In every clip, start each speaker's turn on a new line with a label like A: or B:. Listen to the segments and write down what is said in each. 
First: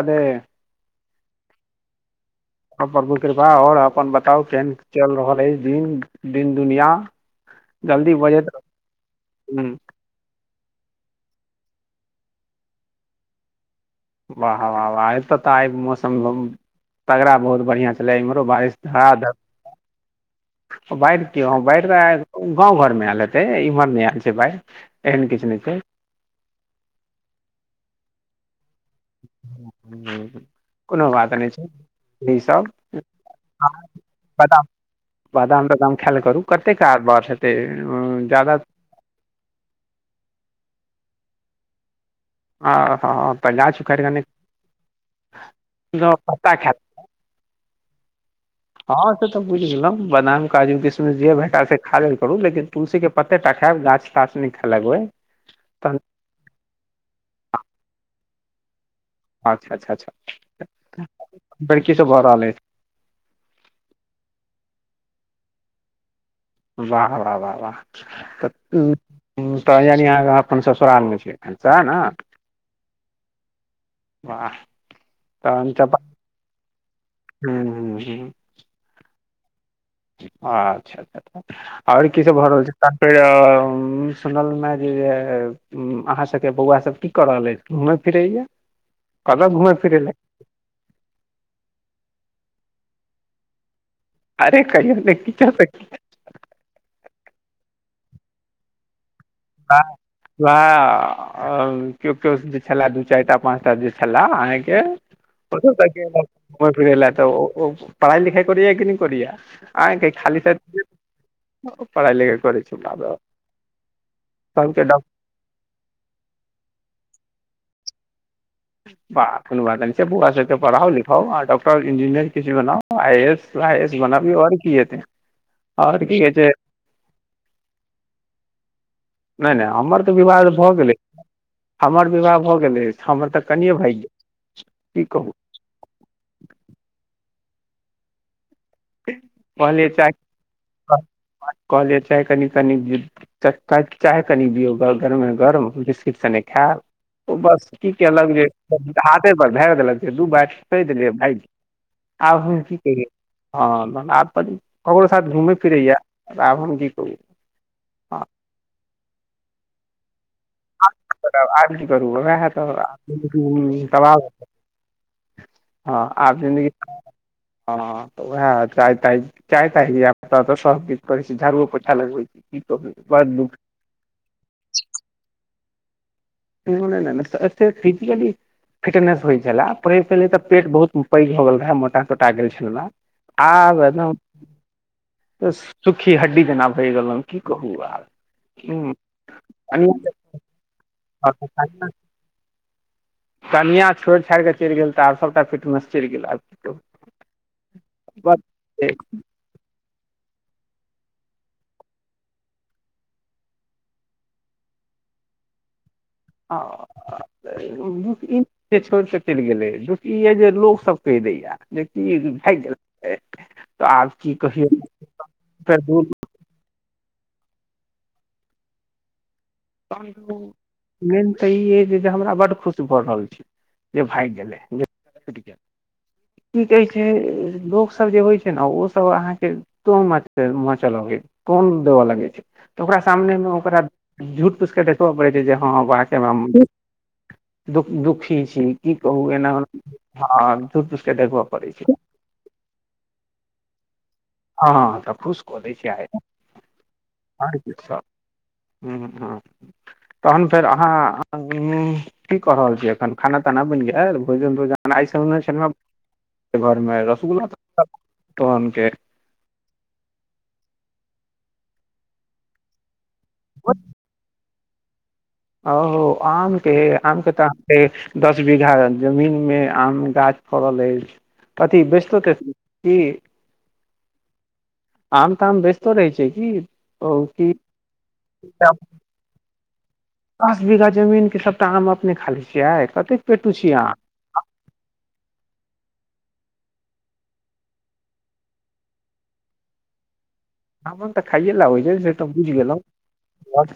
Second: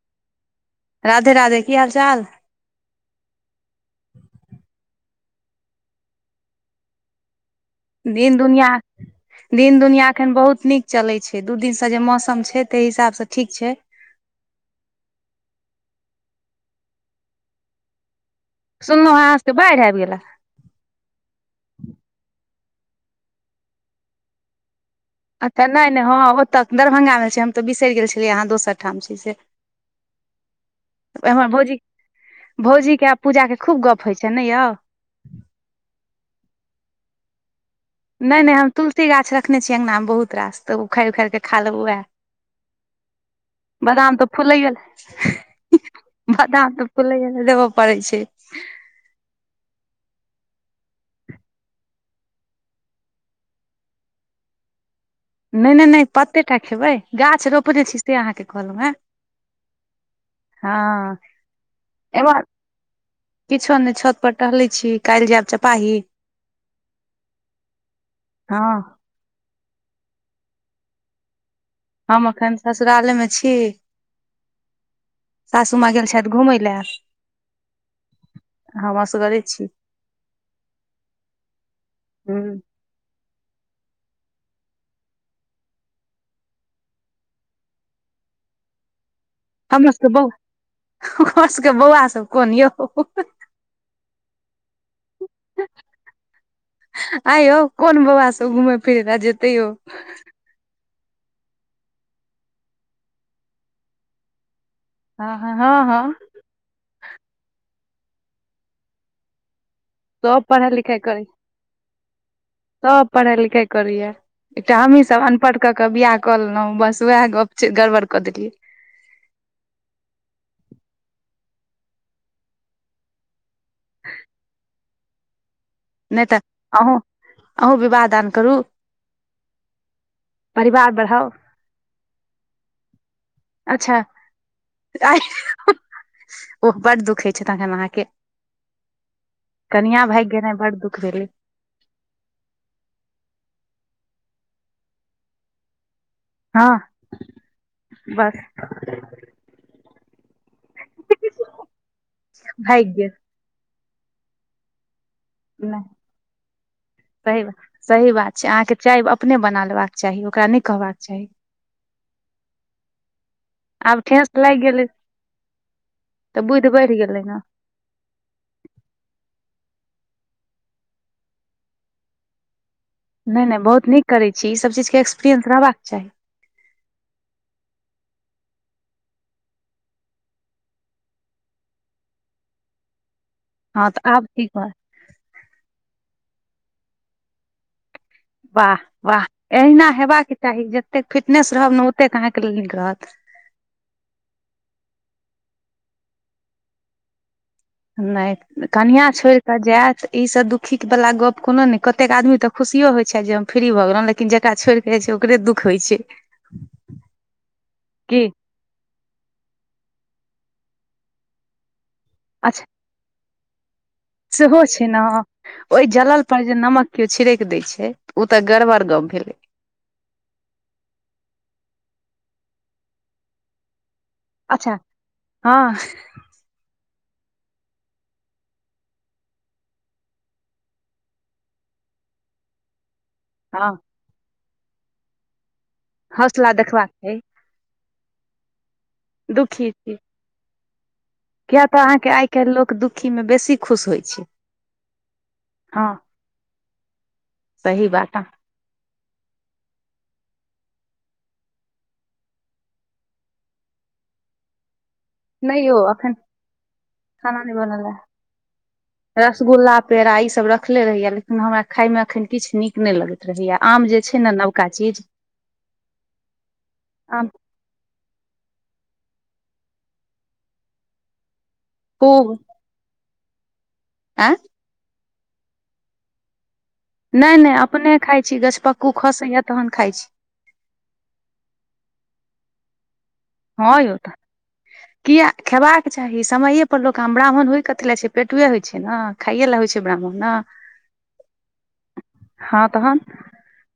A: अबे
B: राधे राधे की हाल चाल
A: सब प्रभु कृपा आओर अपन बताउ केहन चलि रहल अई दिन दिन दुनिया जल्दी
B: दिन
A: बजैत
B: दुनिया
A: रहू
B: दिन दुनिया एखन बहुत नीक चलै छै दू दिनसँ जे मौसम छै ताहि हिसाबसँ ठीक छै
A: वाह वाह वाह एतऽ तऽ आइ मौसम तगड़ा बहुत बढ़िआं छलै इम्हर बारिश धरा
B: सुनलहुँ
A: धर
B: अहाँ सभके बाढ़ि आबि गेला
A: बाढ़ कि बाढ़ि आबि गाँव घरमे आयलहेतै इम्हर नहि आएल छै बाढ़ि एहन किछु नहि
B: अच्छा
A: छै
B: नई नई हम ओतय दरभंगामे छीअई हम तऽ बिसरि गेल छलियै अहाँ दोसर ओइठाम छी से
A: हूँ, कोनो बात
B: एम्हर
A: नहि छै
B: भौजी
A: ई सब
B: भौजीके आ पूजाके खूब गप होइ छैन नई यौ
A: बादा तऽ काम खायल करू करते क ब
B: नई नई हम तुलसी गाछ रखने छीयै अङ्गनामे बहुत रास तऽ उखाड़ि उखड़ि कऽ खा लेबू उएह
A: हँ हँ तऽ गाछ उखाड़ि कऽ
B: बादाम
A: नहि
B: तऽ फुलै गेल
A: पत्ता खाय
B: बादाम तऽ फुलै देबऽ पड़ै छै
A: हँ से तऽ बुझि गेलहुँ बादाम काजू किसमिश जे भेटा से खा लेल ल करू लेकिन तुलसी के पत्तेटा खायब गाछ ताछ नई खाय लागब
B: नई नई नई पत्तेटा खेबै गाछ रोपने छी से अहाँके कहलहुँ हे
A: अच्छा अच्छा अच्छा तन कीसभ भऽ
B: एमहर
A: रहल अछि
B: किछो नहि छत पर टहलै छी काल्हि जायब चपाही
A: वाह वाह वाह
B: हँ
A: वाहऽ तऽ यानिहाँ अपन ससुरालमे छै सेने
B: हम एखन ससुराले मे छी
A: वाह
B: सासू
A: त ह
B: माँ गेल छथि घुमय लए
A: ह ह [unintelligible]
B: हम असगरे छी
A: अच्छा अच्छा ओर की सब
B: हूँ
A: भऽ रहल छै त फेर सुनल मे जे अहाँ सबके बौआ सब की क रहल अछि घूमै फिरैया कतऽ घुमै
B: हमर
A: फिरै
B: सबके
A: लए
B: बौआ हमर सबके बौआसब कोन यौ
A: अरे कहियौ ने किछो तऽ
B: आय यौ कोन बौआ सब घुमे फिरे ले जे
A: व वाह अ केओ केओ जे छ दू चारिटा पांच टा जे छलाह आंहे
B: हँ हँ हँ हँ
A: घुम फिरै लए तऽओ पढ़ाई लिखाई करिया कि नहि करिया आके खाली
B: सब
A: त
B: पढ़ाइ लिखाइ करै
A: पढ़ाई लिखाई करै छी
B: सब
A: [unintelligible]
B: पढ़ाइ लिखाइ करैया एकटा हमही सब अनपढ़ क कऽ के बियाह कऽ लेलहु बस उएह गप छै गड़बड़ कऽ देलियै
A: डॉक्टर कोनो बात नहि छै बौआ सबके पढ़ाउ लिखाउ आ इंजीनियर किसी बनाउ आइ एस आइ आ एस बनबीऔ ओर की हैतै
B: नहि तऽ अहूँ अहूँ विवाह दान करू
A: नहि नहि हमर तऽ विवाद भऽ
B: परिवार
A: गेलै
B: बढ़ाउ
A: हमर बिवाह भऽ गेलै हमर तऽ कनिए भाग गेलय
B: ओ बड़ दुखे छे तखन आहाॅं के कनिया भाग गेल बड दुःख भेलै
A: कॉलेज कनि कनी चक [unintelligible] चाय कनी दियौगा गरमे गरम बि ठीकसँ नहि
B: हँ
A: खेयब ओ बस की कलक
B: बस
A: जे हाथे पर ढार देलक जे दू बाट द आ की
B: भागि
A: कह
B: गेल
A: हँ [unintelligible] साथ घूमेै
B: नहि
A: फिरैया आब हम की कहू
B: सही बात सही
A: हँ
B: बात छै अहाँके चाय अपने बना लेबाक चाही ओकरा नहि कहबाक चाही
A: आ की करूएह एत
B: आब ठेस लागि गेलै
A: हाँ आब
B: तऽ
A: जिन्दगी
B: बुद्धि बढ़ि गेलै ने
A: हँ तऽ उएह चाय ताय चाय ता तऽ सब गीत करै छै झाड़ुओ पोछा लगबै छै की कह
B: नहि नहि बहुत नीक करैत छी ईसब चीजके एक्सपीरियएंस रहबाक चाही
A: फिजिकली फिटनेस होइत छलए पहिले पहिले तऽ पेट बहुत पैघ भ गेल रहए मोटा तोटा गेल छलहु आब
B: हँ तऽ आब ठीक ह
A: एदम सुखी हड्डी जेना भहि गेलउ की कहू आब
B: वाह
A: ह
B: वाह अहिना हेबाक के चाही जतेक फिट
A: कनिया छोड़ छार क चल गेल त आब सबटा फटनेस चल गेला
B: नहि कनिआ छोड़ि कऽ जायत इ सब दुखी वाला गप कोनो ने कते आदमी ते खुशियो होय छै जे हम फ्री भए गेलों लेकिन जेकरा छोड़ केय छै तऽ ओकरे दुःख होइ छै
A: आ
B: की
A: छोड़ क चलि गेलै दुख ई है जे लोक सब कहि दैया जेकि भाग
B: अच्छा
A: गेल तऽ आब की
B: सेहो
A: कहियौ
B: छै ने
A: फेर
B: ओहि
A: दू
B: जलल पर जे नमक केओ छिड़क दै छै ओ तऽ गड़बड़ गप भेलै
A: त मेन तऽ ई अछि जे जे हमरा बड्ड खुश भऽ रहल छै जे भाग गेलै
B: अच्छा हँ
A: [unintelligible] लोक सब जे होइ छै ने ओ सब अहाँ के कोन मचले कोन लगै छै तऽ ओकरा सामने मे
B: हँ
A: ओकरा झूठ पूस के देखबऽ पड़ै छै जे हँ वाहके
B: हौसला देखबाक छै
A: [unintelligible] दुखी छी की कहू एना
B: दुखी छी
A: हाँ
B: किया तऽ अहाँके आइ काल्हि लोक दुखी मे बेसी खुश होइ छै
A: हँ तऽ खुश कऽ दै छिय
B: हँ
A: आइ आर कीक
B: सही
A: सब
B: बात
A: हां तहन फेर अहाँ ह्म्म की क रहल छीियै अखन खाना ताना बनि गेलय भोजन तोजन त आय सुनने
B: नहि यौ अखन
A: छिनह घर मे
B: खाना नहि बनल
A: रसगुल्लाह
B: है
A: तुअनते
B: रसगुल्ला पेड़ा इ सब रखले रहहिया लेकिन हमरा खाय मे अखन किछ निक न लगे या रहैया आम जे छै ने नवका चीज
A: ओ आमके
B: आम
A: आमके तऽहाँके दस बीघा जमीन मे आम गाछ फड़ल अछि अथी बेचतो त
B: खूब
A: ई
B: आँ
A: आम तऽम बेचतो रहै छै की ओ
B: नहि
A: की
B: नहि अपने खाइत छी गछपक्कू खसैए तखन खाइत छी
A: दस बीघा जमीनके सभटा आम अपने खाली छियै आ कतेक पेटू छियै
B: हँ
A: अहाँ
B: यौ तऽ किया खेबाक चाही समये पर लोक आब ब्राह्मण होइ कथी ले छै पेटुए होइ छै ने खाइए लए होइ छै ब्राह्मण न
A: राहमन तऽ खाए लबै छै से तऽ बुझ
B: हँ
A: गेलहु
B: तहन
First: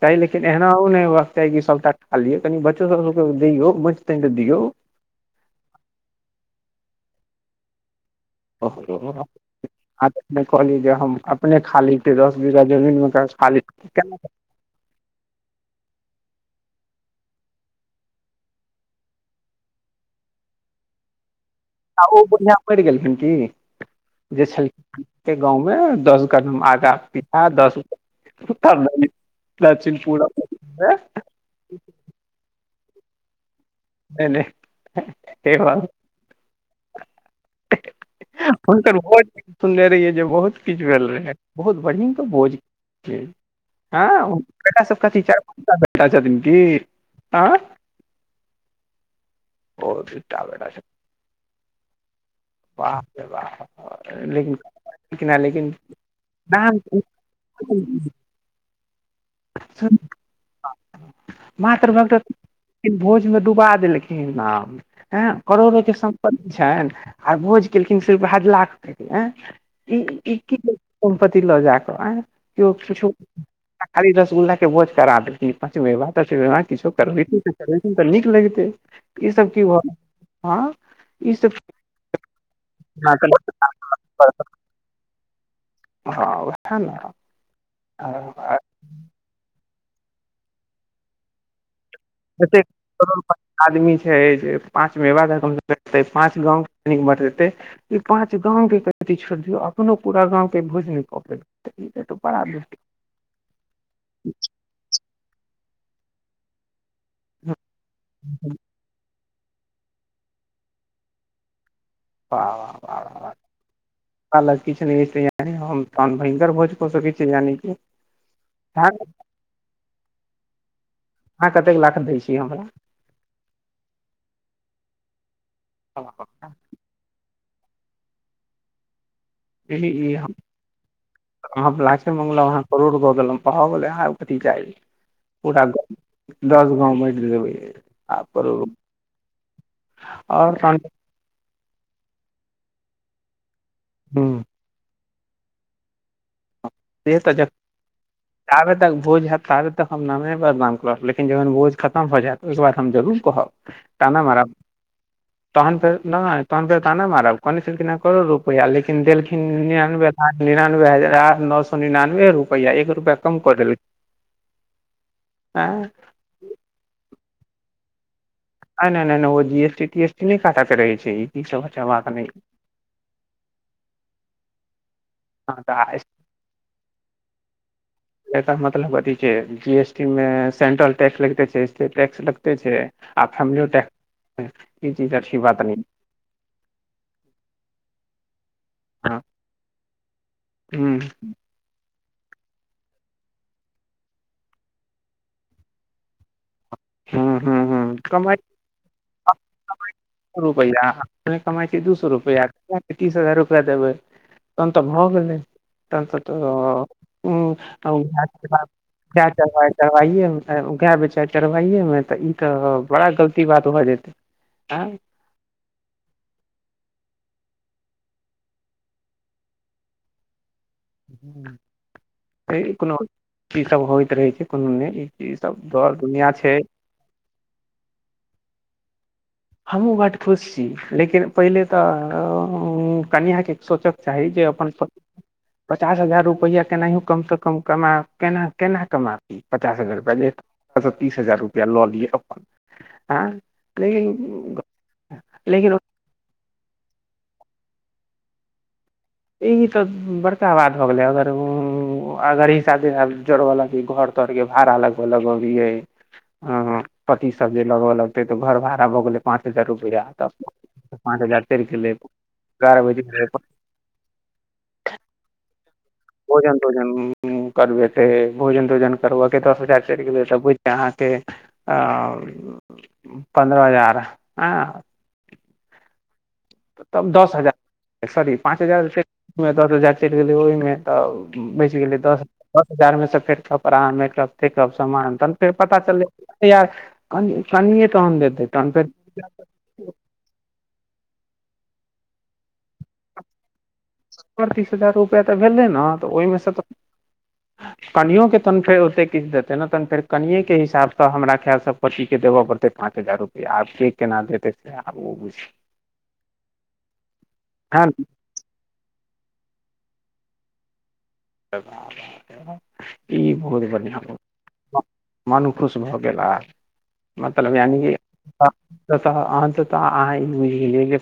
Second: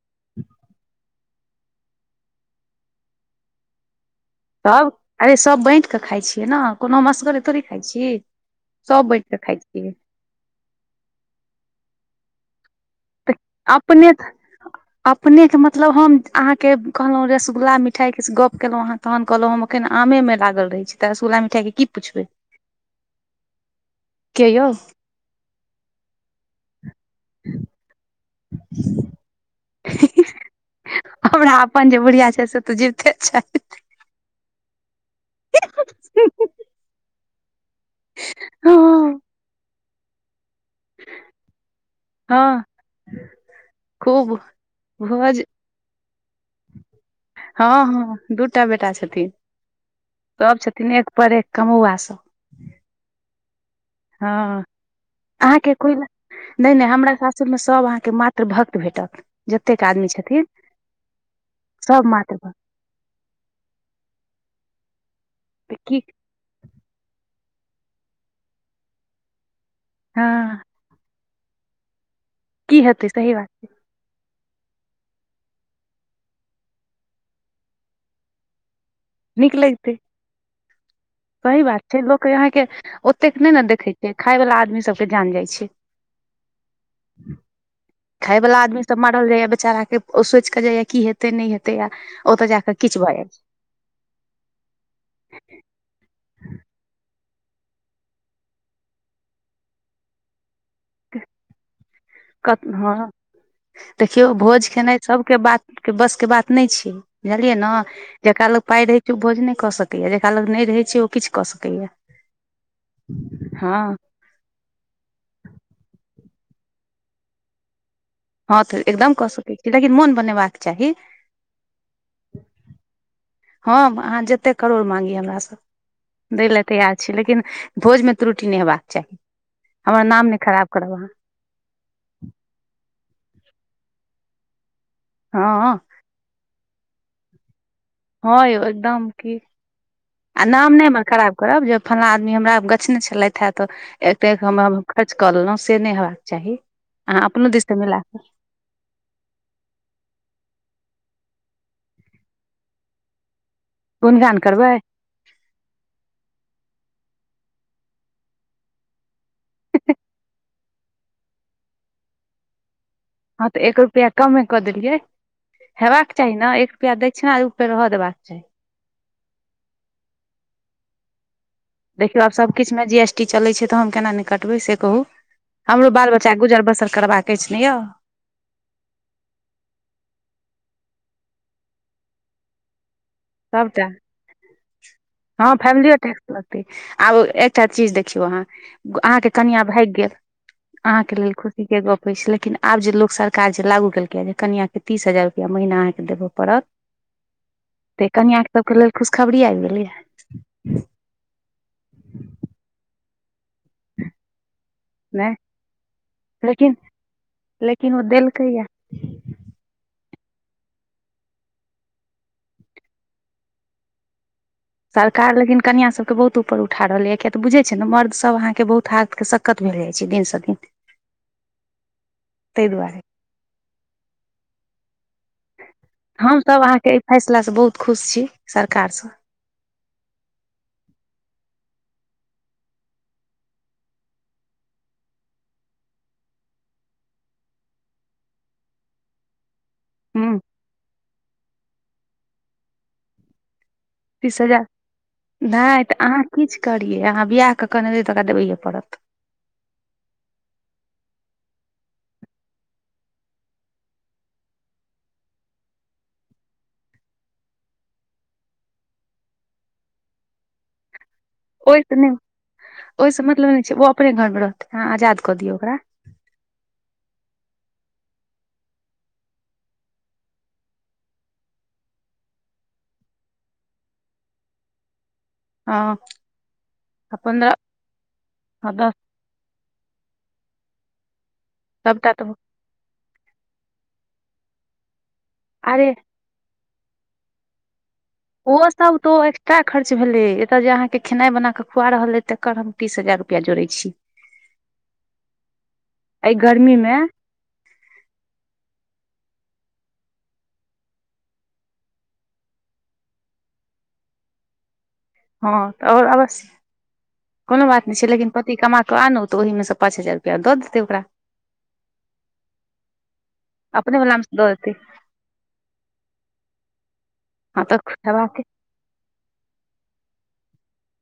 A: क लेकिन एहना नहि ह होयबाक चाही सबटा खठा लियै कनि बच्चो सब सब दैयो
B: तब अरे सभ बाँटि कऽ खाइ छियै ने कोनो मसगर तोड़े खाइ छी सब बाँटि कऽ खाइ छियै
A: कहली जे हम अपने खा लै ते दस बीघा जमीन मे
B: तऽ
A: खा लै छियै
B: अपने अपनेके मतलब हम आन्हा के कहलहुं रसगु्ला मिठाई के गप केलों तहन कहलं अ एखन आमे मे लागल रहे छै त रसुल्ला मि
A: आ ओ बढ़आ मड़ि गेलखिन कि जे
B: के यौ
A: छलखिन गाँव में दस ग आधा पीठा दस ग प्राचन पूरा
B: हमरा अपन जे बुढ़िया छै [inaudible]
A: नहि नहि ते अर हुनक ब सुननेे रहियै जे बहुत पजल रहेै बहुत बहींगर बोझ
B: हँ
A: आँ
B: खूब
A: काका सभ कथी चार
B: भोज
A: बेटा छथिन की आँ
B: दूटा ती
A: ओ दूटा
B: सभ
A: बेटा
B: छथिन एक पर एक कमौआ सब
A: वाह रे लेकिन
B: हँ
A: लेकिन
B: अहाँके कोला नय
A: नाम
B: नय हमरा सासुरमे सभ अहाँके मात्र भक्त भेटत जतेक आदमी छथिन सब
A: मात्रभक्त
B: मात्र भक्त
A: भोजमे डुबा देलखिन ह आँ
B: तऽ
A: करोड़ोके
B: की
A: सम्पतति छनि आ भोज केलखिन सिर्फ हध लाख तके आ ई ई की
B: हँ
A: सम्पतति लऽ जााकऽ आ
B: की हतै सही बात छै
A: रसगुल्ला के भोज करा देेलथिन पंचमेवा तछमेवा किछो करबेन करेन तऽ नीक लगते ई सब
B: नीक
A: की भ
B: लगितै
A: हँ ई सब
B: सही बात छै लोक यहाँके ओतेक नहि ने देखै छै खाय वला आदमी सबके जान जाइत छै
A: हँ ओह ने
B: खाय वला आदमी सब मारल जाइया बेचारा के ओ सोचि कऽ जाइया की हेते नहि हे त या ओतऽ
A: एते
B: जााकऽ किछु भ
A: करोड़
B: जाय
A: पाँच आदमी पाँच मेवा पाँच गाँव ई पाँच गांव के छोड़ दियऔ अपनो पूरा गां के भोज न क प
B: कत हँ देखियौ भोज खेनाइ सभके बात बस के बात नहि छै बुझलियै ने जेकरा लोकोग पाइ रहैत छै ओ भोज नहि कऽ सकैया जेकरा लोक नहि रहैत छै ओ किछु कऽ सकैया
A: वावा वाह किछु नहि ऐ तेयारी हम कम भयकर भोज क सकै छै यानि कि
B: हँ तऽ
A: अहाँ
B: एकदम कऽ सकैत छी लेकिन मोन बनेबाक चाही
A: कतेक लाख दै छी हमरा
B: हँ अहाँ जते करोड़ मागि हमरा सॅ दै लेल तैयार छि लेकिन भोजमे त्रुटि नहि हेबाक चाही
A: ई
B: हमर
A: ई
B: नाम नहि खराब करब
A: हम लास्ट मंगलौ अहाँ करेड़ भ गेलहू भ गेलै आब कथी चाही
B: अहाँ
A: पूरा
B: हँ
A: दस गाँंव बाइट देबै आ
B: हँ यौ
A: करोड़
B: एकदम की आ
A: आओर
B: नाम
A: तहन
B: नै हम खराब करब जे फल्ला आदमी हमरा गछ ने छलथि हे तऽ एकटा
A: हुँ
B: एक हम खर्च कऽ लेलहुँ से नहि हेबाक चाही
A: से
B: अहाँ
A: त तखनी
B: अपनो दिससँ मिला कऽ
A: जाबे तक भोज हैत ताबे तक हम नाम नय बदना करब लेकिन जखन बोझ खतम भऽ जायत ओहिके बाद हम जरूर कहब ताना
B: गुणगान
A: मारब
B: करबै
A: तहन नय तहन त ताना मारब कहने छलखिन करोड़ रुपैआ लेकिन देलखिन नरानबे लाख नरानबे हजार आठ नो निनानबे रुपैया एक
B: हँ तऽ एक
A: देलखिन
B: रुपैया कमे कऽ देलियै
A: आँय
B: हेबाक चाही न एक रुपैआ दछिना फेर रह देबाक चाही
A: नहि नहि नहि नहि ओ G S T T S T नहि काटअ क रहै छै ई सब अच्छा बात
B: देखियौ
A: नहि
B: आब सभ किछ मे जी एस टी चलै छै त हम केना नइ कटबै से कहू
A: हँ
B: हमरो
A: तऽ
B: बाल बच्चाके गुजर बसर करबाक अछि ने यौ
A: एकर मतलब अथी छै जी एस टी मे सेंट्रल टैक्स लगते छै स्टेट टैक्स लगते छै आब फेमलियो
B: सभटा
A: टेक्स देबै
B: हँ फैमिलिओ टैक्स लगतै आब एकटा चीज देखियौ अहाँ
A: हँ
B: अहाँके कनियाँ भाइग गेल
A: हूँ
B: अहाँके लेल खुशीे गप हो छै लेकिन आब जे लोक सरकार जे लागू केलकै जे कनियाँके तीस हजार रुपैया महीना अहाँके देबै पड़त
A: हूँ हूँ हूँ
B: तै
A: कमाइ
B: कनिय सबके ओय क लेल खुशखबरी आबि गेलै
A: कोन रुपैया हम अपने कमाइ छी दू सै रुपैया कनिया के तीस हजार रुपैया देबै तहन त भाव
B: नहि
A: गेलै तहन त
B: लेकिन लेकिन
A: हू
B: ओ
A: गेय
B: देलकैये
A: बिकल चरबहिये म गाय बेचाय चरबहिये म त ई तऽ बड़ा गलती बात भऽ जेतै आँ
B: सरकार लेकिन कनिआँ सबके बहुत ऊपर उठा रहलैय य किया तऽ बुझैत छै ने मर्दसभ अहाँके बहुत हार्थके सक्कत भए जाइ छै दिनसँ दिन ताहि
A: कोनो
B: दुआरे
A: ची सब होइत रहै छै कोनो नहि
B: हमसभ अहाँके एहि फैसलासँ बहुत खुश छी सरकारसँ
A: हमहूँ बड खुश छी लेकिन पहिले तऽ कनिआँके सोचक चाही जे पहिलेअपन पचास हजार रुपैआ केनाहि यो कमसँ कम कमा केना केना कमा पचास हजार
B: हूँ
A: रुपआ तीस हजार रुपआ लऽ लि अपन आ
B: तीस हजार नहि तऽ अहाँ किछु करियै अहाँ बिआहके अनलियै त ओकरा देबैयए पड़त
A: ई तऽ बड़का बात हो गेलै अगर अगर हिसाब दिसाब जोड़ब लक कि घर तर के भाड़ा लगब लगबियै अ पति सब जे लगबय लगतै तऽ घर भाड़ा भऽ गेलै पाँच हजार रुपैया तब पाँच हजार तेरी गेलै
B: ओहिसँ
A: बारह बजे
B: ओकरे घर म रहै न आजाद कऽ दियौ ओकरा
A: करबेत भोजन तोजन करबऽके दस हजार चलि गेलै तऽ बुझै अहाँके पन्द्रह हजार हँ
B: हँ
A: तब
B: आ
A: दस
B: पन्द्रह
A: हजार सॉरी पाँच
B: हँ
A: हजारि
B: दस
A: दस हजार चलि गेलै ओहिमे त बचि गेलै
B: सभटा
A: दस
B: तऽ
A: दस हजार मे सँ फेर कपड़ा मेकप तेकब सामान त फेर पता चल य अरे यार कन कनिये तहन देतै तहन फेर
B: ओसभ तऽ ओ एक्स्ट्रा खर्च भेलै एतऽ जे अहाँके खेनाय बना क के खुआ रहल हे तर हम तीस हजार रुपआ जोड़े
A: तेकर तीस हजार रुपैया तऽ भेलै ने तऽ
B: एहि
A: ओहिमे सँ
B: गर्मी मे
A: तऽ कनियो के तन फेर होते किस दे तेना तहन फेर कनिये के हिसाब सँ हमरा खैल सँ पत्ती के देबऽ पड़तै पाँच हजार रुपैआ आब के केना देतै सेए
B: हाँ और अवश्य कोनो बात नहि छै लेकिन पति कमा आनू तऽ ओहि में सँ पाँच हजार रुपआ दऽ देतै ओकरा
A: ई बहुत
B: अपने
A: बढ़िआँ
B: वला मे सँ दऽ देतै
A: बत मन खुश भऽ गेला मतलब
B: हँ तऽ
A: यानि किऽ
B: खेबाक
A: अह त तऽ आ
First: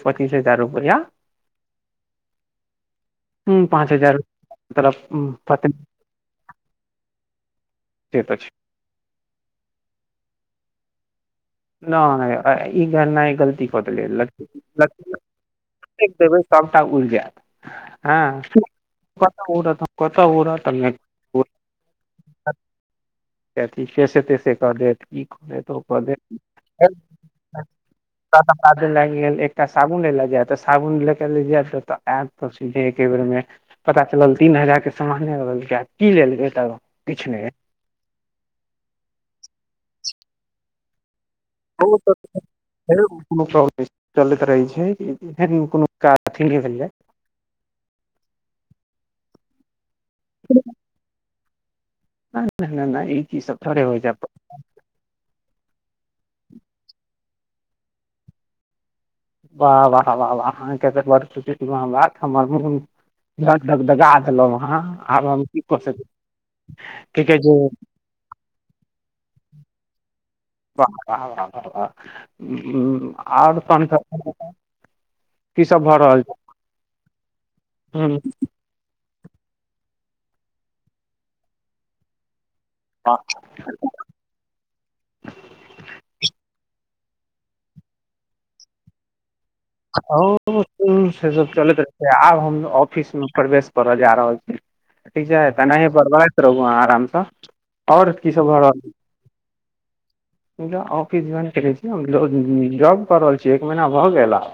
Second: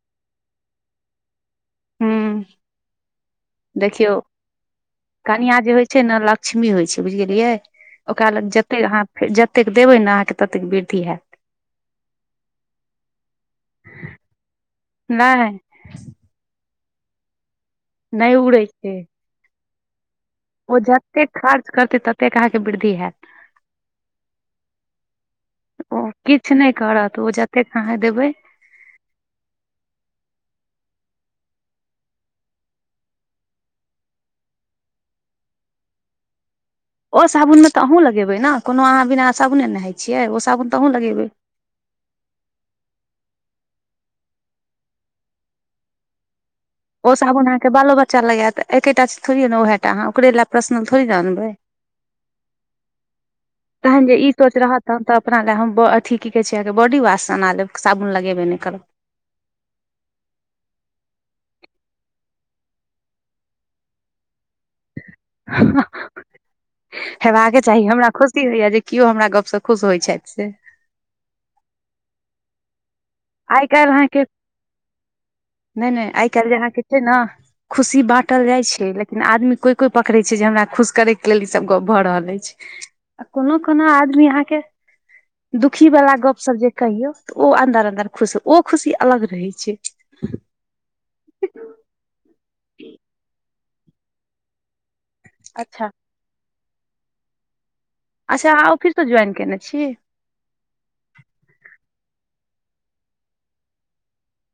A: पचीस हजार रुपैए
B: हूँ
A: ह पाँच हजार तरफ
B: कनिआँ जे
A: पत्नी
B: होइ छै ने लक्ष्मी होइ छै बुझ गेलियै ओकरा
A: दैत अछि
B: लग जतैक अहाँ जतैक देबै ने अहाँ के ततेक वृद्धि हैत
A: नहि नहि ईना गलती कऽ देलै ली
B: नहि
A: दे सबटा उल जा हँ
B: नहि उड़ै छै
A: ओ
B: ओ जतेक खर्च करतै ततेक अहाँ के वृद्धि हैत
A: किया कि केसे तैसे कह देत की किअ देत ओ कह दे
B: किछु नहि करत ओ जतेक अहाँ देबै
A: बाद लागि गेल एकटा साबुन ले ले जाय तऽ साबुन कल्ले जानिब तऽ ओत पता चलल तीन हजार के समाने हमर तऽ [unintelligible]
B: ओ
A: नहि
B: साबुन में तऽ अहूँ लगेबै ने कोनो अहाँ बिना साबुने नहाइत छियै ओ साबुन तऽ अहूँ लगेबै
A: चलैत रहै छै कोनो काज अथी नहि भेलै
B: ओ साबुन अहाके बालो बच्चा लगायत एकेटा थड़े ने उह टाहाँ ओकरे ल पर्सन थोड़ी ने अनबै
A: नहि नहि ई चीज सब थोड़े होइ
B: तहन
A: छै
B: जे ई सोच रह तन तऽ अपना लऽ हम ब अथि की कहै छै अहाँ के बॉडी वॉश अना लेब साबुन लगेबे नहि करब
A: वाह वाह वाह वाह अहाँ के तऽ बड़ खुशी छल हमरा हमर बात धक धक धगा देलहुँ अहाँ आब हम की कऽ सकै की कहै
B: हेबा के
A: छै
B: चाही हमरा खुशी होइया जे केओ हमरा गपसँ खुश होइत छथि से
A: वाहाह आओर
B: आइ काल्हि अहाँके
A: आब
B: नहि नहि आइ काल्हि जे अहाँ के छै ने खुशी
A: हुँ,
B: बाँटल जाइ छै लेकिन लेकिन आदमी कोई कोई पकड़े छै जे हमरा खुश करे के लेल ई सब गप भऽ रहल अछि आ कोनो कोनो आदमी अहाँ के दुखी वाला गप्प सब जे कहियौ तऽ ओ अंदर अंदर खुश ओ खुशी अलग रहै छै
A: ओ से सब चलैत रहै छै आब हम ऑफिस मे प्रवेश करल जा रहल छै ठीक छै तऽ एना
B: अच्छा
A: ही बड़ बड़ाइत रहूँ रहू अहाँ आराम सँ आ और की सब
B: अच्छा
A: भऽ
B: अहाँ
A: रहल
B: ऑफिससँ ज्वाइन केने छी
A: ऑफिस जॉइन करै छी ह जॉब कर रहल छीय एक महीना भऽ गेल आब